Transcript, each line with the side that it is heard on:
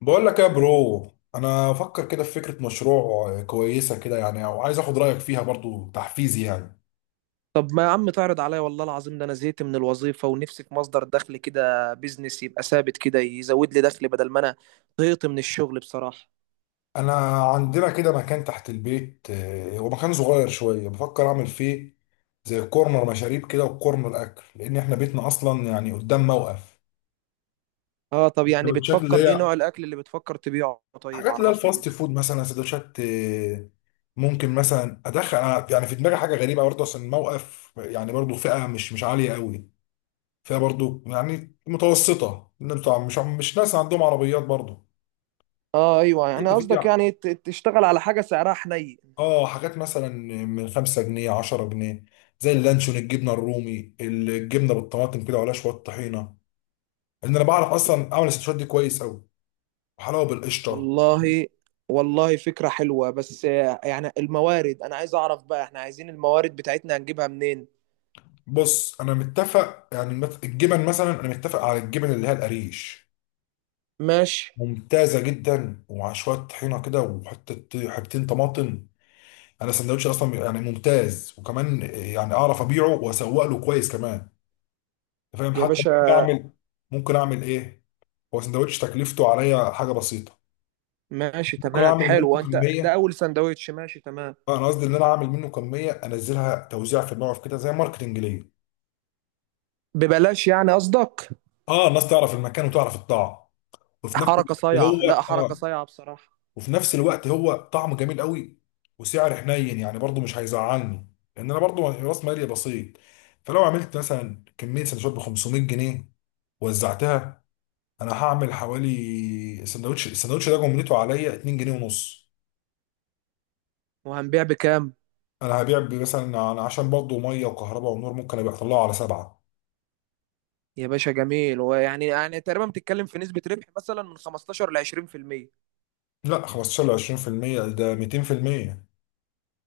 left: بقول لك إيه يا برو. انا افكر كده في فكره مشروع كويسه كده، يعني، وعايز اخد رايك فيها برضو تحفيزي يعني.
right: طب ما يا عم تعرض عليا، والله العظيم ده انا زهقت من الوظيفه ونفسي في مصدر دخل كده، بيزنس يبقى ثابت كده يزود لي دخل بدل ما انا طهقت من الشغل بصراحه.
left: انا عندنا كده مكان تحت البيت، هو مكان صغير شويه بفكر اعمل فيه زي كورنر مشاريب كده وكورنر اكل، لان احنا بيتنا اصلا يعني قدام موقف.
right: اه طب يعني
left: السندوتشات
right: بتفكر
left: اللي
right: ايه،
left: هي
right: نوع الاكل اللي بتفكر تبيعه؟ طيب
left: حاجات اللي هي
right: عرفني
left: الفاست
right: كده.
left: فود، مثلا سندوتشات، ممكن مثلا ادخل أنا، يعني في دماغي حاجه غريبه برضه، عشان الموقف يعني برضه فئه مش عاليه قوي، فيها برضو يعني متوسطة، إن بتوع مش ناس عندهم عربيات برضو.
right: اه ايوه، يعني
left: جبت
right: قصدك
left: فيها
right: يعني تشتغل على حاجه سعرها حنين.
left: اه حاجات مثلا من 5 جنيه 10 جنيه، زي اللانشون، الجبنة الرومي، الجبنة بالطماطم كده وعليها شوية طحينة. ان انا بعرف اصلا اعمل السندوتشات دي كويس قوي، وحلاوة بالقشطة.
right: والله والله فكره حلوه، بس يعني الموارد انا عايز اعرف بقى، احنا عايزين الموارد بتاعتنا هنجيبها منين؟
left: بص، انا متفق يعني الجبن مثلا، انا متفق على الجبن اللي هي القريش،
right: ماشي.
left: ممتازة جدا، ومع شوية طحينة كده وحتة حبتين طماطم. انا السندوتش اصلا يعني ممتاز، وكمان يعني اعرف ابيعه واسوق له كويس كمان. انت فاهم؟
right: يا
left: حتى
right: باشا
left: ممكن اعمل ايه، هو سندوتش تكلفته عليا حاجه بسيطه،
right: ماشي
left: ممكن
right: تمام،
left: اعمل
right: حلو،
left: منه
right: انت ده
left: كميه.
right: اول سندوتش ماشي تمام.
left: اه، انا قصدي ان انا اعمل منه كميه انزلها توزيع في الموقف كده، زي ماركتنج ليا.
right: ببلاش يعني قصدك؟
left: اه، الناس تعرف المكان وتعرف الطعم. وفي نفس
right: حركة صايعة، لا
left: الوقت هو
right: حركة
left: آه،
right: صايعة بصراحة.
left: وفي نفس الوقت هو طعمه جميل قوي، وسعر حنين يعني برضو مش هيزعلني، لان انا برضو راس مالي بسيط. فلو عملت مثلا كميه سندوتشات ب 500 جنيه وزعتها، انا هعمل حوالي سندوتش، السندوتش ده جملته عليا 2 جنيه ونص.
right: وهنبيع بكام؟
left: انا هبيع مثلا، انا عشان برضو ميه وكهرباء ونور ممكن ابقى اطلعه على 7.
right: يا باشا جميل، ويعني يعني تقريبا بتتكلم في نسبة ربح مثلا من 15 ل 20%.
left: لا، 15 ل 20%، ده 200%.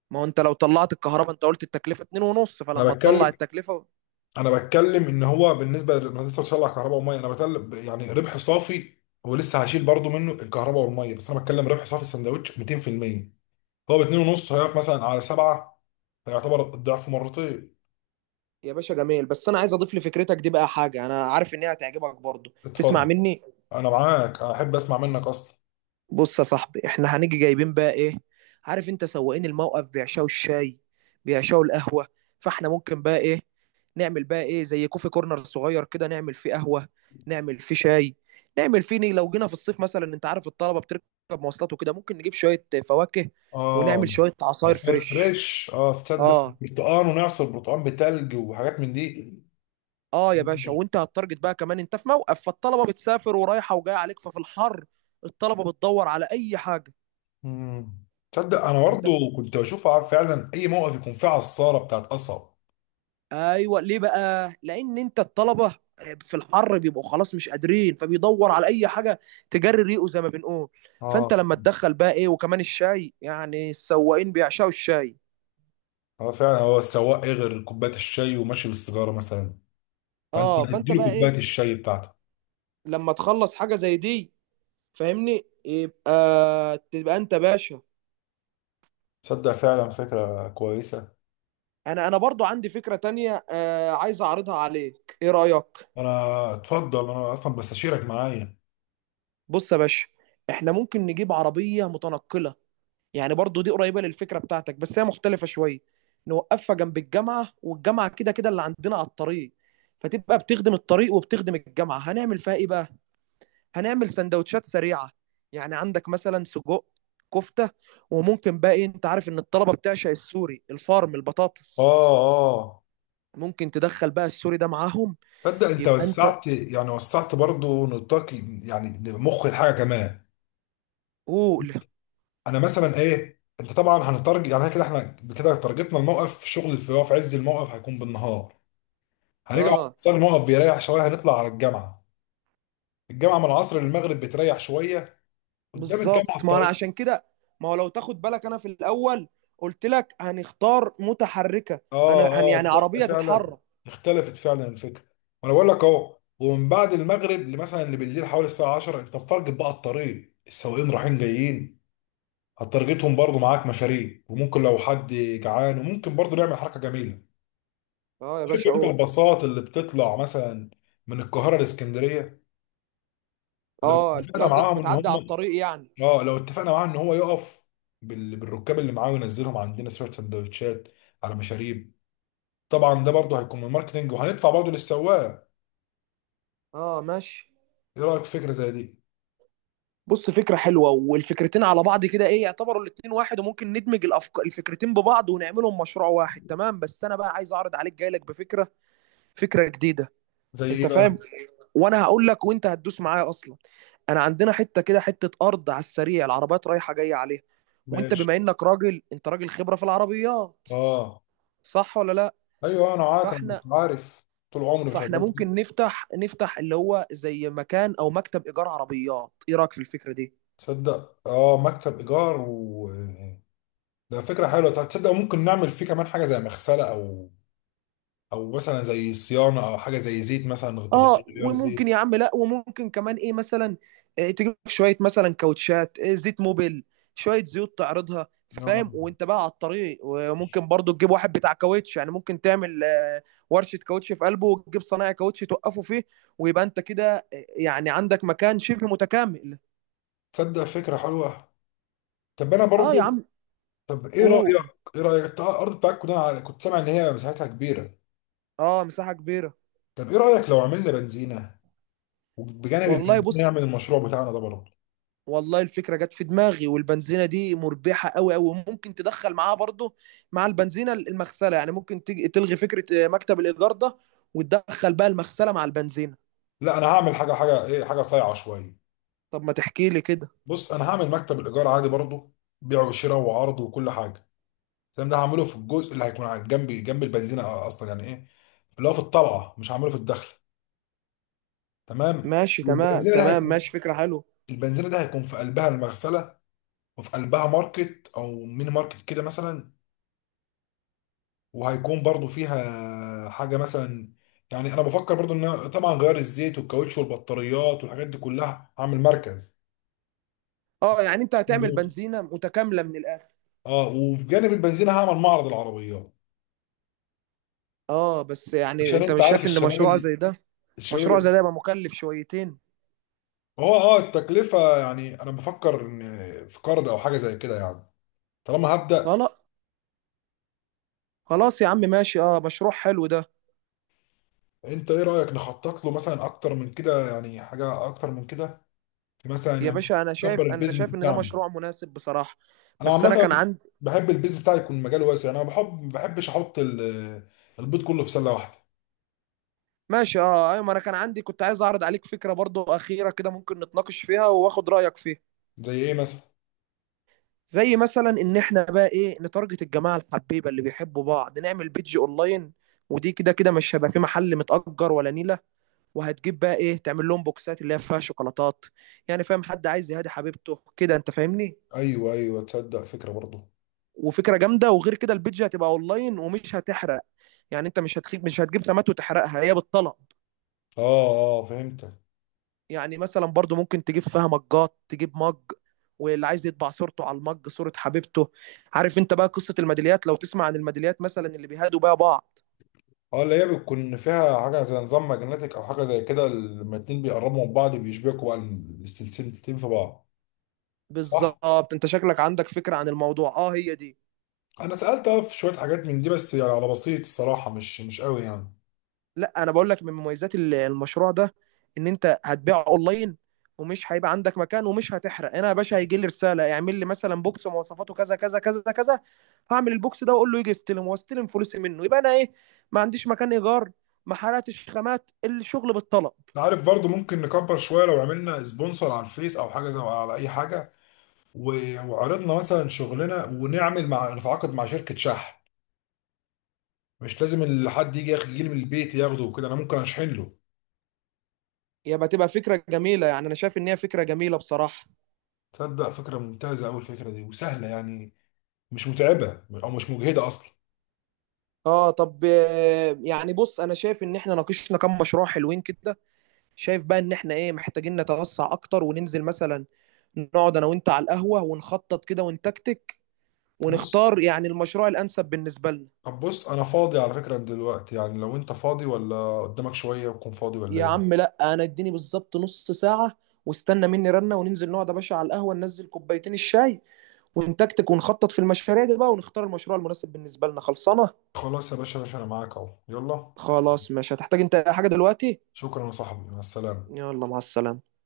right: ما هو انت لو طلعت الكهرباء، انت قلت التكلفة 2 ونص،
left: انا
right: فلما تطلع
left: بتكلم
right: التكلفة.
left: انا بتكلم ان هو بالنسبه انا لسه بشغل على كهرباء وميه، انا بتكلم يعني ربح صافي. هو لسه هشيل برضو منه الكهرباء والميه، بس انا بتكلم ربح صافي، السندوتش 200%، هو ب 2 ونص هيقف مثلا على 7، فيعتبر الضعف مرتين.
right: يا باشا جميل، بس انا عايز اضيف لفكرتك دي بقى حاجة انا عارف ان هي هتعجبك برضو. تسمع
left: اتفضل.
right: مني؟
left: انا معاك، احب اسمع منك اصلا.
right: بص يا صاحبي، احنا هنيجي جايبين بقى ايه؟ عارف انت سواقين الموقف بيعشوا الشاي، بيعشوا القهوة. فاحنا ممكن بقى ايه، نعمل بقى ايه زي كوفي كورنر صغير كده، نعمل فيه قهوة، نعمل فيه شاي، نعمل فيه لو جينا في الصيف مثلا، انت عارف الطلبة بتركب مواصلات وكده، ممكن نجيب شوية فواكه ونعمل
left: اه
right: شوية
left: يا
right: عصاير
left: فطار
right: فريش.
left: فريش، تصدق
right: اه
left: برتقان ونعصر برتقان بتلج وحاجات من دي.
right: اه يا باشا، وانت هتارجت بقى كمان، انت في موقف، فالطلبة بتسافر ورايحة وجاية عليك، ففي الحر الطلبة بتدور على اي حاجة.
left: مم. تصدق انا
right: فانت
left: برضو كنت بشوف فعلا اي موقف يكون فيه عصاره بتاعت قصب.
right: ايوه، ليه بقى؟ لان انت الطلبه في الحر بيبقوا خلاص مش قادرين، فبيدور على اي حاجه تجري ريقه زي ما بنقول.
left: اه،
right: فانت لما تدخل بقى ايه، وكمان الشاي، يعني السواقين بيعشقوا الشاي.
left: اه، فعلا هو السواق ايه غير كوبايه الشاي وماشي بالسيجاره مثلا؟ فانت
right: اه فانت
left: تديله
right: بقى ايه
left: كوبايه الشاي بتاعتك.
right: لما تخلص حاجه زي دي، فاهمني؟ يبقى تبقى انت باشا.
left: تصدق فعلا فكره كويسه.
right: انا برضو عندي فكره تانية آه، عايز اعرضها عليك، ايه رايك؟
left: انا اتفضل، انا اصلا بستشيرك معايا.
right: بص يا باشا، احنا ممكن نجيب عربيه متنقله، يعني برضو دي قريبه للفكره بتاعتك، بس هي مختلفه شويه. نوقفها جنب الجامعه، والجامعه كده كده اللي عندنا على الطريق، فتبقى بتخدم الطريق وبتخدم الجامعه. هنعمل فيها ايه بقى؟ هنعمل سندوتشات سريعه، يعني عندك مثلا سجق، كفته، وممكن بقى ايه، انت عارف ان الطلبه بتعشق السوري الفارم
left: اه،
right: البطاطس،
left: اه،
right: ممكن تدخل بقى السوري ده معاهم.
left: تصدق انت
right: يبقى انت
left: وسعت يعني وسعت برضو نطاق، يعني مخ الحاجه كمان.
right: قول.
left: انا مثلا ايه، انت طبعا هنترج يعني كده احنا كده ترجتنا الموقف، الشغل اللي في عز الموقف هيكون بالنهار، هنرجع
right: اه
left: صار الموقف بيريح شويه هنطلع على الجامعه، الجامعه من العصر للمغرب بتريح شويه، قدام الجامعه
right: بالظبط، ما انا
left: الطريق.
right: عشان كده، ما هو لو تاخد بالك انا في الاول قلت لك هنختار متحركه،
left: اه، اه،
right: يعني
left: تصدق
right: عربيه
left: فعلا
right: تتحرك.
left: اختلفت فعلا الفكره. وانا بقول لك اهو، ومن بعد المغرب لمثلا لبالليل حوالي الساعه 10، انت بتارجت بقى الطريق السواقين رايحين جايين، هتارجتهم برضو معاك مشاريع، وممكن لو حد جعان وممكن برضو نعمل حركه جميله.
right: اه يا
left: عارف
right: باشا
left: انت
right: اهو.
left: الباصات اللي بتطلع مثلا من القاهره لاسكندريه، لو
right: اه اللي
left: اتفقنا
right: قصدك
left: معاهم ان
right: بتعدي على
left: هم
right: الطريق يعني.
left: اه لو اتفقنا معاه ان هو يقف بالركاب اللي معاه، وينزلهم عندنا شويه سندوتشات على مشاريب. طبعا ده برضو هيكون من الماركتنج، وهندفع برضو للسواق.
right: اه ماشي.
left: ايه رايك في فكره زي دي؟
right: بص فكره حلوه، والفكرتين على بعض كده ايه، يعتبروا الاتنين واحد، وممكن ندمج الافكار، الفكرتين ببعض ونعملهم مشروع واحد تمام. بس انا بقى عايز اعرض عليك، جاي لك بفكره، فكره جديده.
left: زي ايه
right: انت
left: بقى؟
right: فاهم، وانا هقول لك وانت هتدوس معايا اصلا. انا عندنا حته كده، حته ارض على السريع، العربيات رايحه جايه عليها، وانت
left: ماشي.
right: بما انك راجل، انت راجل خبره في العربيات،
left: اه.
right: صح ولا لا؟
left: ايوه، انا معاك، انا
right: فاحنا
left: كنت عارف. طول عمري
right: فاحنا
left: شغال
right: ممكن
left: فيه.
right: نفتح اللي هو زي مكان او مكتب ايجار عربيات، ايه رايك في الفكره دي؟
left: تصدق اه مكتب ايجار و ده فكره حلوه، طب تصدق ممكن نعمل فيه كمان حاجه زي مغسله، او مثلا زي صيانه او حاجه زي زيت مثلا،
right: اه
left: تغيير غيار
right: وممكن
left: زيت.
right: يا عم، لا وممكن كمان ايه مثلا تجيب لك شويه مثلا كاوتشات، زيت موبيل، شويه زيوت تعرضها،
left: آه.
right: فاهم، وانت بقى على الطريق، وممكن برضو تجيب واحد بتاع كاوتش، يعني ممكن تعمل ورشه كاوتش في قلبه، وتجيب صنايعي كاوتش توقفه فيه، ويبقى انت كده يعني عندك مكان شبه متكامل.
left: تصدق فكره حلوه. طب انا
right: اه يا
left: برضو،
right: عم
left: طب
right: قول.
left: ايه رايك انت الارض بتاعتكم ده كنت سامع ان هي مساحتها كبيره.
right: اه مساحه كبيره.
left: طب ايه رايك لو عملنا بنزينه، وبجانب
right: والله
left: البنزينه
right: بص،
left: نعمل المشروع بتاعنا ده برضه.
right: والله الفكرة جت في دماغي، والبنزينة دي مربحة قوي قوي، ممكن تدخل معاها برضه، مع البنزينة المغسلة، يعني ممكن تيجي تلغي فكرة مكتب الإيجار ده، وتدخل بقى المغسلة مع البنزينة.
left: لا، انا هعمل حاجه، حاجه ايه، حاجه صايعه شويه.
right: طب ما تحكي لي كده.
left: بص، انا هعمل مكتب الايجار عادي برضه، بيع وشراء وعرض وكل حاجه. الكلام ده هعمله في الجزء اللي هيكون جنب جنب البنزينه اصلا، يعني ايه اللي هو في الطلعه، مش هعمله في الدخل، تمام؟
right: ماشي تمام
left: والبنزينه ده
right: تمام
left: هيكون
right: ماشي، فكرة حلوة.
left: البنزينه ده هيكون في قلبها المغسله، وفي قلبها ماركت او ميني ماركت كده مثلا. وهيكون برضه فيها حاجه مثلا، يعني انا بفكر برضه ان أنا طبعا غير الزيت والكاوتش والبطاريات والحاجات دي كلها هعمل مركز.
right: اه يعني انت هتعمل بنزينة متكاملة من الآخر.
left: اه، وبجانب البنزين هعمل معرض العربيات.
right: اه بس يعني
left: عشان
right: انت
left: انت
right: مش
left: عارف
right: شايف ان
left: الشباب
right: مشروع
left: اللي
right: زي ده،
left: الشباب
right: مشروع
left: اللي
right: زي ده يبقى مكلف شويتين.
left: هو التكلفه، يعني انا بفكر ان في قرض او حاجه زي كده يعني، طالما هبدا.
right: خلاص خلاص يا عم ماشي، اه مشروع حلو ده.
left: انت ايه رايك نخطط له مثلا اكتر من كده، يعني حاجه اكتر من كده، في مثلا
right: يا
left: يعني،
right: باشا انا
left: نكبر
right: شايف، انا
left: البيزنس
right: شايف ان ده
left: بتاعنا.
right: مشروع مناسب بصراحة،
left: انا
right: بس انا
left: عامه
right: كان عندي.
left: بحب البيزنس بتاعي يكون مجاله واسع، انا ما بحبش احط البيض كله في سله واحده.
right: ماشي اه ايوه، ما انا كان عندي، كنت عايز اعرض عليك فكره برضو اخيره كده، ممكن نتناقش فيها واخد رايك فيها.
left: زي ايه مثلا؟
right: زي مثلا ان احنا بقى ايه، نتارجت الجماعه الحبيبه اللي بيحبوا بعض، نعمل بيدج اونلاين، ودي كده كده مش هيبقى في محل متأجر ولا نيله. وهتجيب بقى ايه، تعمل لهم بوكسات اللي هي فيها شوكولاتات، يعني فاهم، حد عايز يهادي حبيبته كده، انت فاهمني.
left: ايوه، ايوه، تصدق فكره برضه.
right: وفكره جامده، وغير كده البيدج هتبقى اونلاين ومش هتحرق، يعني انت مش هتخيب، مش هتجيب خامات وتحرقها، هي بالطلب.
left: اه، اه، فهمتك.
right: يعني مثلا برضو ممكن تجيب فيها مجات، تجيب مج، واللي عايز يطبع صورته على المج، صورة حبيبته. عارف انت بقى قصة الميداليات، لو تسمع عن الميداليات مثلا اللي بيهادوا بيها بعض.
left: اه، اللي هي بتكون فيها حاجة زي نظام ماجنتيك أو حاجة زي كده، لما الاتنين بيقربوا من بعض بيشبكوا بقى السلسلتين في بعض. صح؟
right: بالظبط، انت شكلك عندك فكرة عن الموضوع، اه هي دي.
left: أنا سألت، اه، في شوية حاجات من دي، بس يعني على بسيط الصراحة، مش قوي يعني.
right: لا انا بقول لك من مميزات المشروع ده، ان انت هتبيع اونلاين، ومش هيبقى عندك مكان، ومش هتحرق. انا يا باشا هيجي لي رساله اعمل لي مثلا بوكس مواصفاته كذا كذا كذا كذا، هعمل البوكس ده واقول له يجي يستلم، واستلم فلوسي منه، يبقى انا ايه، ما عنديش مكان ايجار، ما حرقتش خامات، الشغل بالطلب.
left: أنت عارف برضو ممكن نكبر شوية لو عملنا سبونسر على الفيس أو حاجة زي، على أي حاجة، وعرضنا مثلا شغلنا، ونعمل مع نتعاقد مع شركة شحن. مش لازم حد يجي يجي لي من البيت ياخده وكده، أنا ممكن أشحن له.
right: يبقى تبقى فكره جميله، يعني انا شايف ان هي فكره جميله بصراحه.
left: تصدق فكرة ممتازة أوي الفكرة دي، وسهلة يعني، مش متعبة أو مش مجهدة أصلا.
right: اه طب يعني بص، انا شايف ان احنا ناقشنا كام مشروع حلوين كده، شايف بقى ان احنا ايه محتاجين نتوسع اكتر، وننزل مثلا نقعد انا وانت على القهوة ونخطط كده، ونتكتك،
left: بص
right: ونختار يعني المشروع الانسب بالنسبة لنا.
left: طب بص انا فاضي على فكرة دلوقتي، يعني لو انت فاضي ولا قدامك شوية وتكون فاضي، ولا
right: يا
left: ايه؟
right: عم لا، انا اديني بالظبط نص ساعة، واستنى مني رنة، وننزل نقعد يا باشا على القهوة، ننزل كوبايتين الشاي، ونتكتك ونخطط في المشاريع دي بقى، ونختار المشروع المناسب بالنسبة لنا، خلصانة.
left: خلاص يا باشا، يا باشا انا معاك اهو، يلا.
right: خلاص مش هتحتاج انت أي حاجة دلوقتي.
left: شكرا يا صاحبي، مع السلامة.
right: يلا مع السلامة.